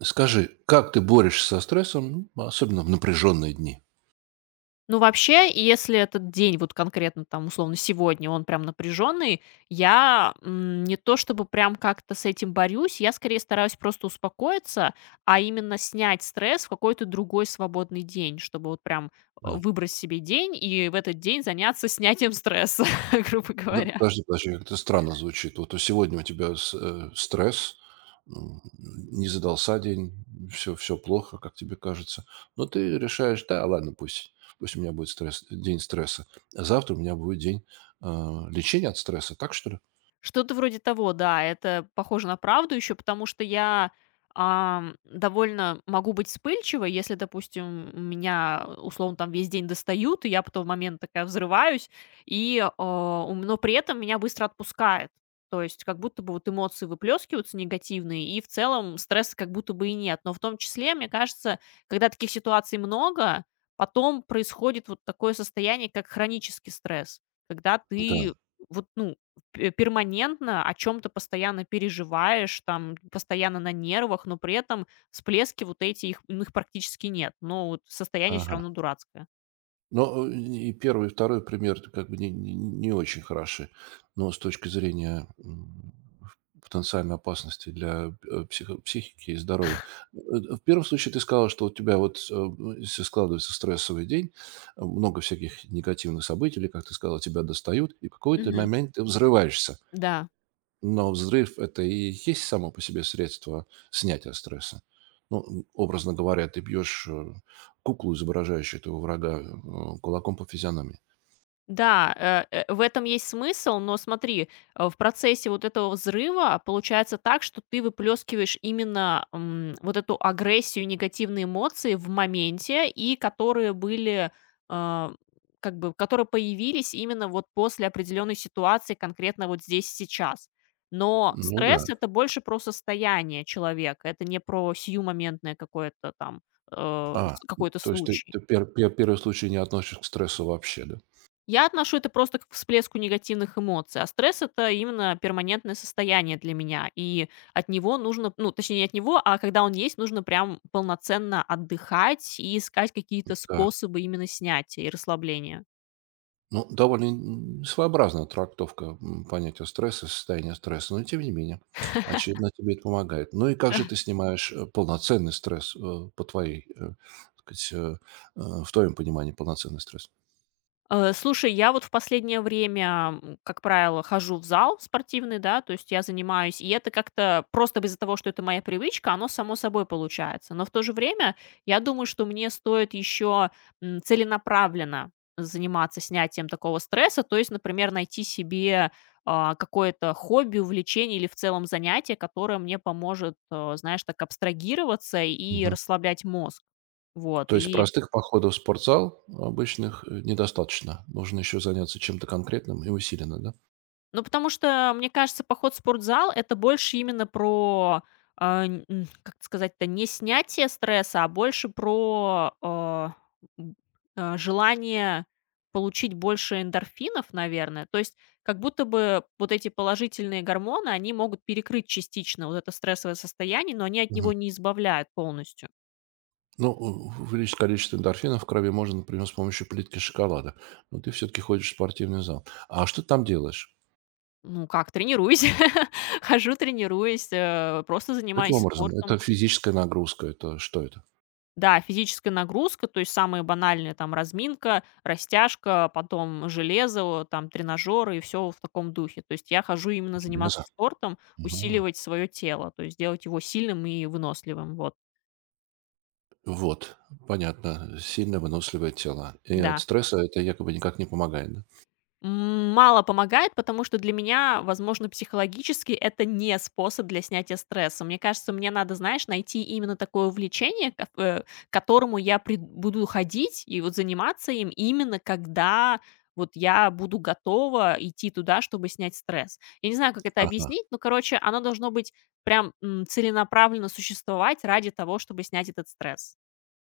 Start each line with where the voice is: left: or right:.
right: Скажи, как ты борешься со стрессом, ну, особенно в напряженные дни?
left: Ну, вообще, если этот день, вот конкретно там, условно, сегодня, он прям напряженный, не то чтобы прям как-то с этим борюсь, я скорее стараюсь просто успокоиться, а именно снять стресс в какой-то другой свободный день, чтобы вот прям
right: Да.
left: выбрать себе день и в этот день заняться снятием стресса, грубо
right: Да,
left: говоря.
right: подожди, подожди, это странно звучит. Вот у сегодня у тебя с стресс, не задался день, все плохо, как тебе кажется. Но ты решаешь, да, ладно, пусть, пусть у меня будет стресс, день стресса. А завтра у меня будет день э, лечения от стресса, так что ли?
left: Что-то вроде того, да. Это похоже на правду еще, потому что я довольно могу быть вспыльчивой, если, допустим, меня, условно, там весь день достают, и я потом в момент такая взрываюсь, и, э, у но при этом меня быстро отпускает. То есть как будто бы вот эмоции выплескиваются негативные, и в целом стресса как будто бы и нет. Но в том числе, мне кажется, когда таких ситуаций много, потом происходит вот такое состояние, как хронический стресс, когда
right: Да,
left: ты вот, ну, Пе перманентно о чем то постоянно переживаешь, там постоянно на нервах, но при этом всплески вот эти, их ну, их практически нет. Но вот состояние все
right: ага.
left: равно дурацкое.
right: Но, э, и первый, и второй пример это как бы не очень хороши, но с точки зрения, потенциальной опасности для, психо психики и здоровья. Э, в первом случае ты сказала, что у тебя вот, э, ну, если складывается стрессовый день, э, много всяких негативных событий, или, как ты сказала, тебя достают, и в какой-то
left: Мгм.
right: момент ты взрываешься.
left: Да.
right: Но взрыв — это и есть само по себе средство снятия стресса. Ну, м, образно говоря, ты бьешь куклу, изображающую этого врага, кулаком по физиономии.
left: Да, в этом есть смысл, но смотри, в процессе вот этого взрыва получается так, что ты выплескиваешь именно вот эту агрессию, негативные эмоции в моменте, и которые были, а, которые появились именно вот после определенной ситуации, конкретно вот здесь и сейчас. Но
right: Ну да.
left: стресс это больше про состояние человека, это не про сиюмоментное какое-то там э,
right: А,
left: с- какой-то
right: то есть ты,
left: случай.
right: ты первый случай не относишь к стрессу вообще, да?
left: Я отношу это просто к всплеску негативных эмоций, а стресс это именно перманентное состояние для меня, и от него нужно, ну, точнее, не от него, а когда он есть, нужно прям полноценно отдыхать и искать какие-то
right: Да.
left: способы именно снятия и расслабления.
right: Ну, довольно м, своеобразная трактовка м, понятия стресса, состояния стресса, но тем не менее, очевидно, тебе это помогает. Ну и как же ты снимаешь э, полноценный стресс э, по твоей, э, так сказать, в твоем понимании полноценный стресс?
left: Слушай, я вот в последнее время, как правило, хожу в зал спортивный, да, то есть я занимаюсь, и это как-то просто из-за того, что это моя привычка, оно само собой получается. Но в то же время я думаю, что мне стоит еще целенаправленно заниматься снятием такого стресса, то есть, например, найти себе какое-то хобби, увлечение или в целом занятие, которое мне поможет, знаешь, так абстрагироваться и
right: Мгм.
left: расслаблять мозг. Вот,
right: То есть
left: и
right: простых походов в спортзал обычных, недостаточно. Нужно еще заняться чем-то конкретным и усиленно, да?
left: Ну, потому что, мне кажется, поход в спортзал это больше именно про, как это сказать-то, не снятие стресса, а больше про, м, желание получить больше эндорфинов, наверное. То есть как будто бы вот эти положительные гормоны, они могут перекрыть частично вот это стрессовое состояние, но они от
right: Мгм.
left: него не избавляют полностью.
right: Ну, увеличить количество эндорфинов в крови можно, например, с помощью плитки шоколада. Но ты все-таки ходишь в спортивный зал. А что ты там делаешь?
left: Ну как, тренируюсь, хожу, тренируюсь, просто
right: Каким
left: занимаюсь
right: образом?
left: спортом.
right: Это физическая нагрузка, это что это?
left: Да, физическая нагрузка, то есть самые банальные там разминка, растяжка, потом железо, там тренажеры и все в таком духе. То есть я хожу именно заниматься
right: Железо.
left: спортом,
right: Мгм.
left: усиливать свое тело, то есть делать его сильным и выносливым. Вот,
right: Вот, понятно. Сильно выносливое тело. И от
left: да.
right: стресса это якобы никак не помогает, да?
left: Мало помогает, потому что для меня, возможно, психологически это не способ для снятия стресса. Мне кажется, мне надо, знаешь, найти именно такое увлечение, к которому я буду ходить и вот заниматься им именно когда вот я буду готова идти туда, чтобы снять стресс. Я не знаю, как это
right: Ага.
left: объяснить, но, короче, оно должно быть прям целенаправленно существовать ради того, чтобы снять этот стресс.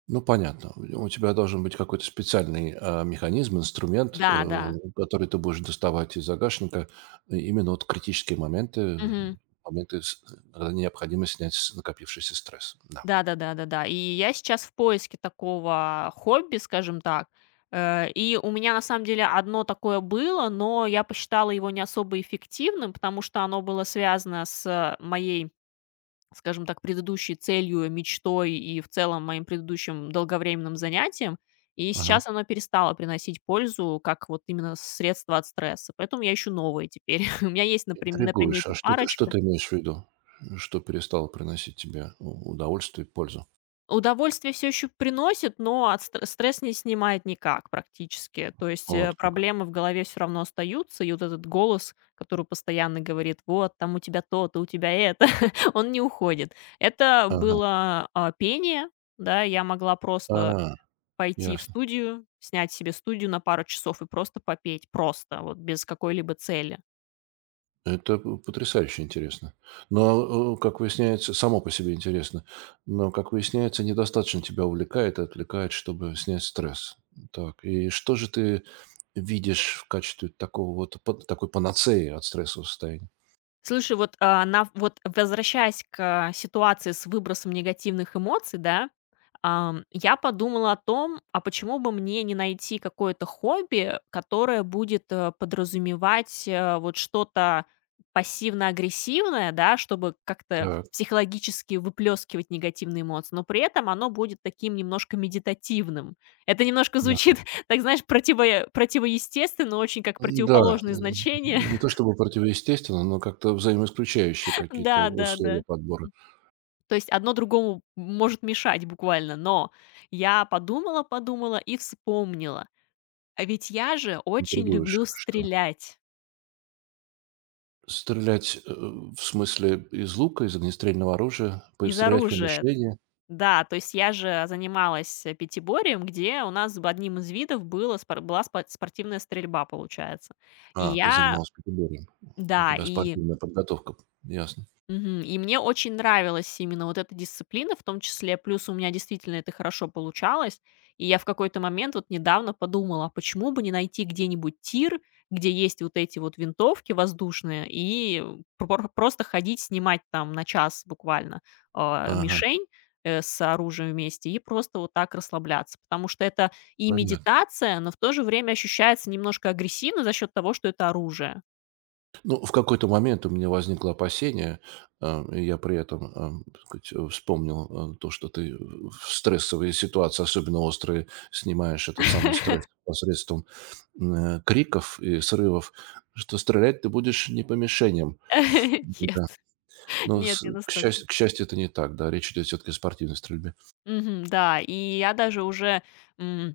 right: Ну, понятно. У тебя должен быть какой-то специальный, а, механизм, инструмент,
left: Да,
right: который ты будешь доставать из загашника именно вот критические моменты,
left: да.
right: моменты, с когда необходимо снять с накопившийся стресс. Да.
left: Да-да-да-да-да. И я сейчас в поиске такого хобби, скажем так. И у меня на самом деле одно такое было, но я посчитала его не особо эффективным, потому что оно было связано с моей, скажем так, предыдущей целью, мечтой и в целом моим предыдущим долговременным занятием. И
right: Ага.
left: сейчас оно перестало приносить пользу как вот именно средство от стресса. Поэтому я ищу новые теперь. У меня есть на
right: Интригуешь.
left: примете
right: А что
left: парочка.
right: ты имеешь в виду? Что перестало приносить тебе у удовольствие и пользу?
left: Удовольствие все еще приносит, но от стресс не снимает никак практически. То есть
right: Вот как.
left: проблемы в голове все равно остаются, и вот этот голос, который постоянно говорит: "Вот, там у тебя то-то, у тебя это", он не уходит. Это
right: Ага.
left: было, а, пение, да. Я могла просто
right: А,
left: пойти в
right: ясно.
left: студию, снять себе студию на пару часов и просто попеть. Просто, вот без какой-либо цели.
right: Это п потрясающе интересно. Но, э, как выясняется, само по себе интересно. Но, как выясняется, недостаточно тебя увлекает и отвлекает, чтобы снять стресс. Так, и что же ты видишь в качестве такого вот пан такой панацеи от стрессового состояния?
left: Слушай, вот, а, на вот возвращаясь к ситуации с выбросом негативных эмоций, я подумала о том, а почему бы мне не найти какое-то хобби, которое будет подразумевать вот что-то пассивно-агрессивное, да, чтобы как-то
right: Так,
left: психологически выплескивать негативные эмоции, но при этом оно будет таким немножко медитативным. Это немножко
right: да.
left: звучит, так знаешь, противоестественно, очень как
right: Да
left: противоположное значение.
right: не то чтобы противоестественно, но как-то взаимоисключающие какие-то
left: Да, да, да.
right: условия подбора.
left: То есть одно другому может мешать буквально, но я подумала и вспомнила. А ведь я же очень
right: Интригуешь,
left: люблю
right: что?
left: стрелять
right: Стрелять, э, в смысле из лука, из огнестрельного оружия, по
left: из
right: стрелять по
left: оружия.
right: мишени?
left: Да, то есть я же занималась пятиборием, где у нас одним из видов была спортивная стрельба, получается. И
right: А, ты
left: я,
right: занималась пикебором. У
left: да,
right: тебя
left: и
right: спортивная подготовка. Ясно.
left: Мгм. И мне очень нравилась именно вот эта дисциплина в том числе. Плюс у меня действительно это хорошо получалось. И я в какой-то момент вот недавно подумала, а почему бы не найти где-нибудь тир, где есть вот эти вот винтовки воздушные, и просто ходить, снимать там на час буквально
right: Ага,
left: мишень с оружием вместе и просто вот так расслабляться. Потому что это и
right: понятно.
left: медитация, но в то же время ощущается немножко агрессивно за счет того, что это оружие.
right: Ну, в какой-то момент у меня возникло опасение, а, и я при этом, ам, так сказать, вспомнил, то, что ты в стрессовые ситуации, особенно острые, снимаешь этот самый стресс посредством, криков и срывов, что стрелять ты будешь не по мишеням. Да.
left: Нет,
right: Но
left: нет,
right: с
left: не настолько.
right: к счастью, это не так, да, речь идет все-таки о спортивной стрельбе.
left: Мгм, да, и я даже уже, м,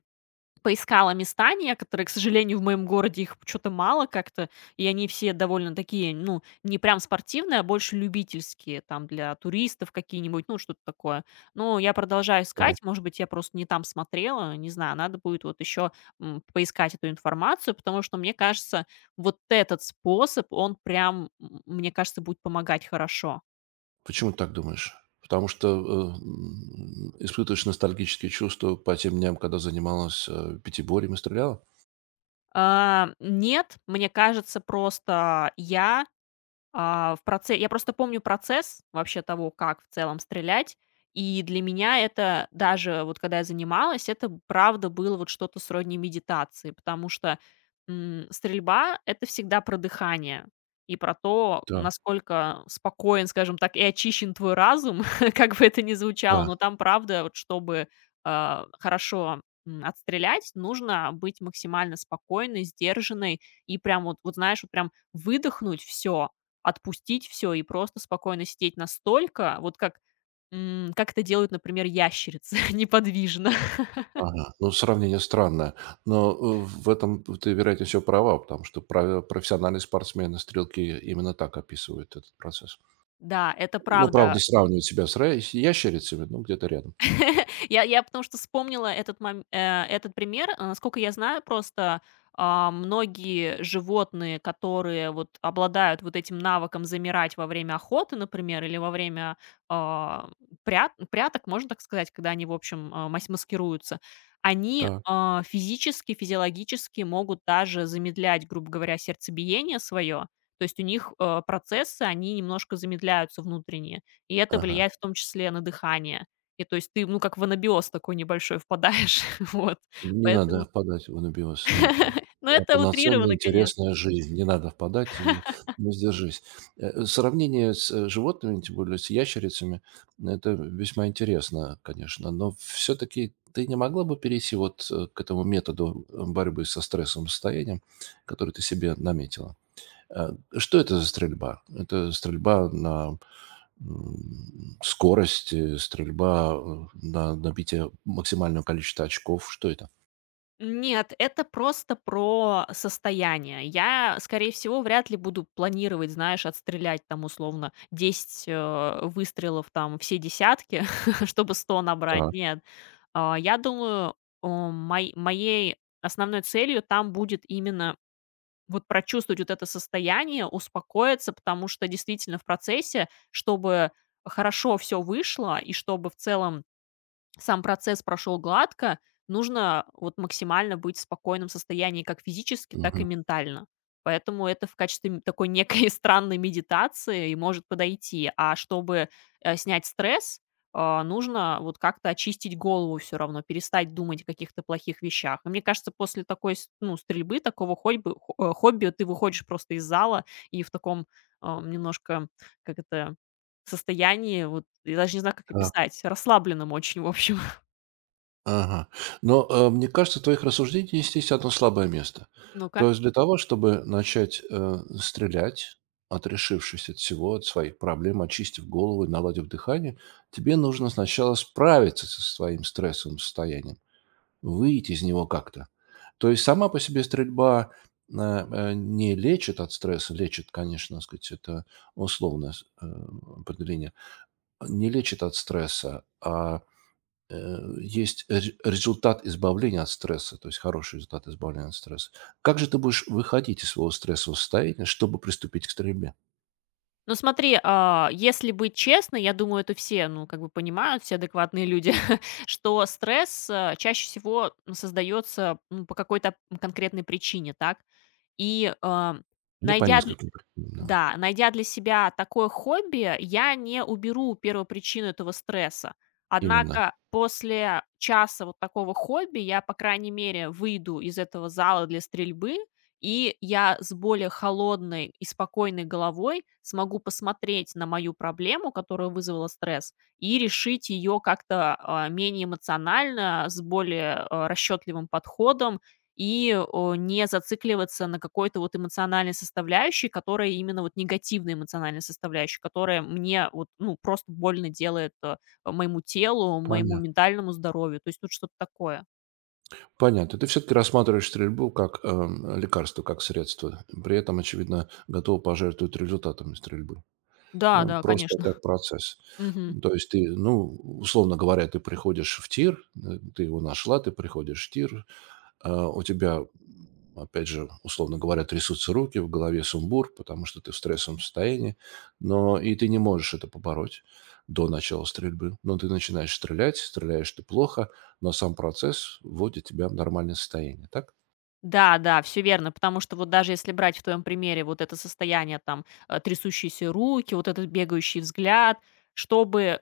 left: поискала места некоторые. К сожалению, в моем городе их что то мало как-то, и они все довольно такие, ну, не прям спортивные, а больше любительские, там, для туристов какие-нибудь, ну, что-то такое. Но я продолжаю искать, может быть, я просто не там смотрела, не знаю, надо будет вот еще, поискать эту информацию, потому что, мне кажется, вот этот способ, он прям, мне кажется, будет помогать хорошо.
right: Почему ты так думаешь? Потому что, э, м, испытываешь ностальгические чувства по тем дням, когда занималась, э, пятиборьем и стреляла?
left: Нет, мне кажется, просто я просто помню процесс вообще того, как в целом стрелять. И для меня это даже вот когда я занималась, это правда было вот что-то сродни медитации, потому что стрельба это всегда про дыхание и про то,
right: Да,
left: насколько спокоен, скажем так, и очищен твой разум, как бы это ни звучало.
right: да,
left: Но там правда, вот чтобы хорошо отстрелять, нужно быть максимально спокойной, сдержанной и прям вот, вот знаешь, вот прям выдохнуть все. Отпустить все и просто спокойно сидеть настолько, вот как как это делают, например, ящерицы неподвижно.
right: ага. Ну, сравнение странное, но, э, в этом ты, вероятнее всего, права, потому что пра профессиональные спортсмены, стрелки именно так описывают этот процесс.
left: Да, это
right: Ну,
left: правда.
right: правда, сравнивают себя с ра с ящерицами, ну где-то рядом.
left: Я, потому что вспомнила этот этот пример. Насколько я знаю, просто, многие животные, которые вот обладают вот этим навыком замирать во время охоты, например, или во время, а, пряток, можно так сказать, когда они, в общем, а, мась маскируются, они,
right: Так,
left: а, физически, физиологически могут даже замедлять, грубо говоря, сердцебиение свое. То есть у них процессы, они немножко замедляются внутренние, и это
right: ага.
left: влияет в том числе на дыхание. И то есть ты, ну, как в анабиоз такой небольшой впадаешь, вот,
right: Не надо
left: поэтому...
right: впадать в анабиоз, нет.
left: Ну,
right: Да,
left: это
right: полноценная,
left: утрировано, конечно.
right: интересная жизнь. Не надо впадать, э, ну, сдержись. Э, сравнение с, э, животными, тем более с ящерицами, это весьма интересно, конечно, но все-таки ты не могла бы перейти вот, к этому методу, борьбы со стрессовым состоянием, который ты себе наметила? Э, что это за стрельба? Это стрельба на, скорость, э, стрельба, на набитие максимального количества очков? Что это?
left: Нет, это просто про состояние. Я, скорее всего, вряд ли буду планировать, знаешь, отстрелять там условно десять выстрелов, там все десятки, чтобы 100 набрать.
right: Так.
left: Нет. Я думаю, о, мой моей основной целью там будет именно вот прочувствовать вот это состояние, успокоиться, потому что действительно в процессе, чтобы хорошо все вышло и чтобы в целом сам процесс прошел гладко, нужно вот максимально быть в спокойном состоянии как физически, так и
right: Мгм.
left: ментально. Поэтому это в качестве такой некой странной медитации и может подойти. А чтобы снять стресс, нужно вот как-то очистить голову все равно, перестать думать о каких-то плохих вещах. И мне кажется, после такой ну, стрельбы, такого хобби ты выходишь просто из зала и в таком а, немножко, как это, состоянии, вот, я даже не знаю, как
right: Так,
left: описать, расслабленном очень, в общем.
right: ага. Но, э, мне кажется, в твоих рассуждениях есть одно слабое место.
left: Ну-ка.
right: То есть для того, чтобы начать, стрелять, отрешившись от всего, от своих проблем, очистив голову и наладив дыхание, тебе нужно сначала справиться со своим стрессовым состоянием, выйти из него как-то. То есть сама по себе стрельба, не лечит от стресса, лечит, конечно, так сказать, это условное определение, не лечит от стресса, а есть результат избавления от стресса, то есть хороший результат избавления от стресса. Как же ты будешь выходить из своего стрессового состояния, чтобы приступить к стрельбе?
left: Ну смотри, если быть честной, я думаю, это все, ну, как бы понимают, все адекватные люди, что стресс, чаще всего, создается по какой-то конкретной причине, так? И, а,
right: Не по
left: найдя
right: нескольким причинам, да.
left: Да, найдя для себя такое хобби, я не уберу первопричину этого стресса.
right: Именно.
left: Однако после часа вот такого хобби я, по крайней мере, выйду из этого зала для стрельбы, и я с более холодной и спокойной головой смогу посмотреть на мою проблему, которая вызвала стресс, и решить ее как-то менее эмоционально, с более расчетливым подходом и не зацикливаться на какой-то вот эмоциональной составляющей, которая именно вот негативной эмоциональной составляющей, которая мне вот, ну, просто больно делает моему телу, моему
right: Понятно.
left: ментальному здоровью. То есть тут что-то такое.
right: Понятно. Ты все-таки рассматриваешь стрельбу как лекарство, как средство. При этом, очевидно, готов пожертвовать результатами стрельбы.
left: Да,
right: Да,
left: да,
right: просто
left: конечно.
right: как процесс.
left: Мгм.
right: То есть ты, ну, условно говоря, ты приходишь в тир, э, ты его нашла, ты приходишь в тир, а, у тебя, опять же, условно говоря, трясутся руки, в голове сумбур, потому что ты в стрессовом состоянии, но и ты не можешь это побороть до начала стрельбы. Но ты начинаешь стрелять, стреляешь ты плохо, но сам процесс вводит тебя в нормальное состояние. Так?
left: Да, да, все верно, потому что вот даже если брать в твоем примере вот это состояние там трясущиеся руки, вот этот бегающий взгляд, чтобы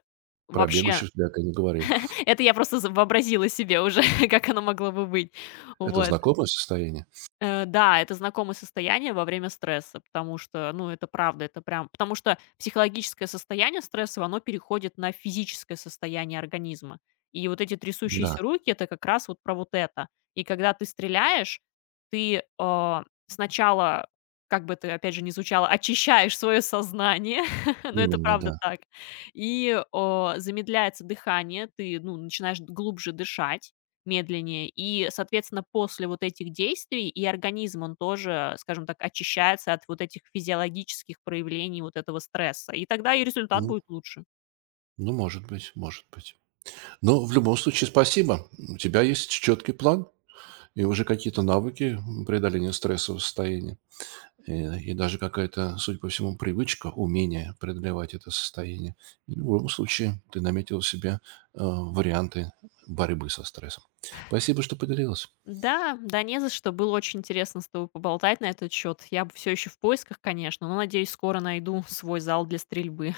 right: Про
left: вообще...
right: бегущих я ты не говорил.
left: Это я просто вообразила себе уже, как оно могло бы быть.
right: Это
left: Вот.
right: знакомое состояние?
left: Да, это знакомое состояние во время стресса, потому что, ну, это правда, это прям потому что психологическое состояние стрессовое, оно переходит на физическое состояние организма. И вот эти
right: Да,
left: трясущиеся руки это как раз вот про вот это. И когда ты стреляешь, ты сначала, как бы ты опять же, не звучало, очищаешь свое сознание, но это
right: именно,
left: правда
right: да.
left: так, и замедляется дыхание, ты, ну, начинаешь глубже дышать медленнее. И, соответственно, после вот этих действий и организм, он тоже, скажем так, очищается от вот этих физиологических проявлений вот этого стресса. И тогда и результат
right: Ну,
left: будет лучше.
right: ну, может быть, может быть. Но в любом случае спасибо. У тебя есть четкий план и уже какие-то навыки преодоления стрессового состояния. Э, и даже какая-то, судя по всему, привычка, умение преодолевать это состояние. И в любом случае ты наметил себе варианты борьбы со стрессом. Спасибо, что поделилась.
left: Да, да, не за что. Было очень интересно с тобой поболтать на этот счет. Я все еще в поисках, конечно, но надеюсь, скоро найду свой зал для стрельбы.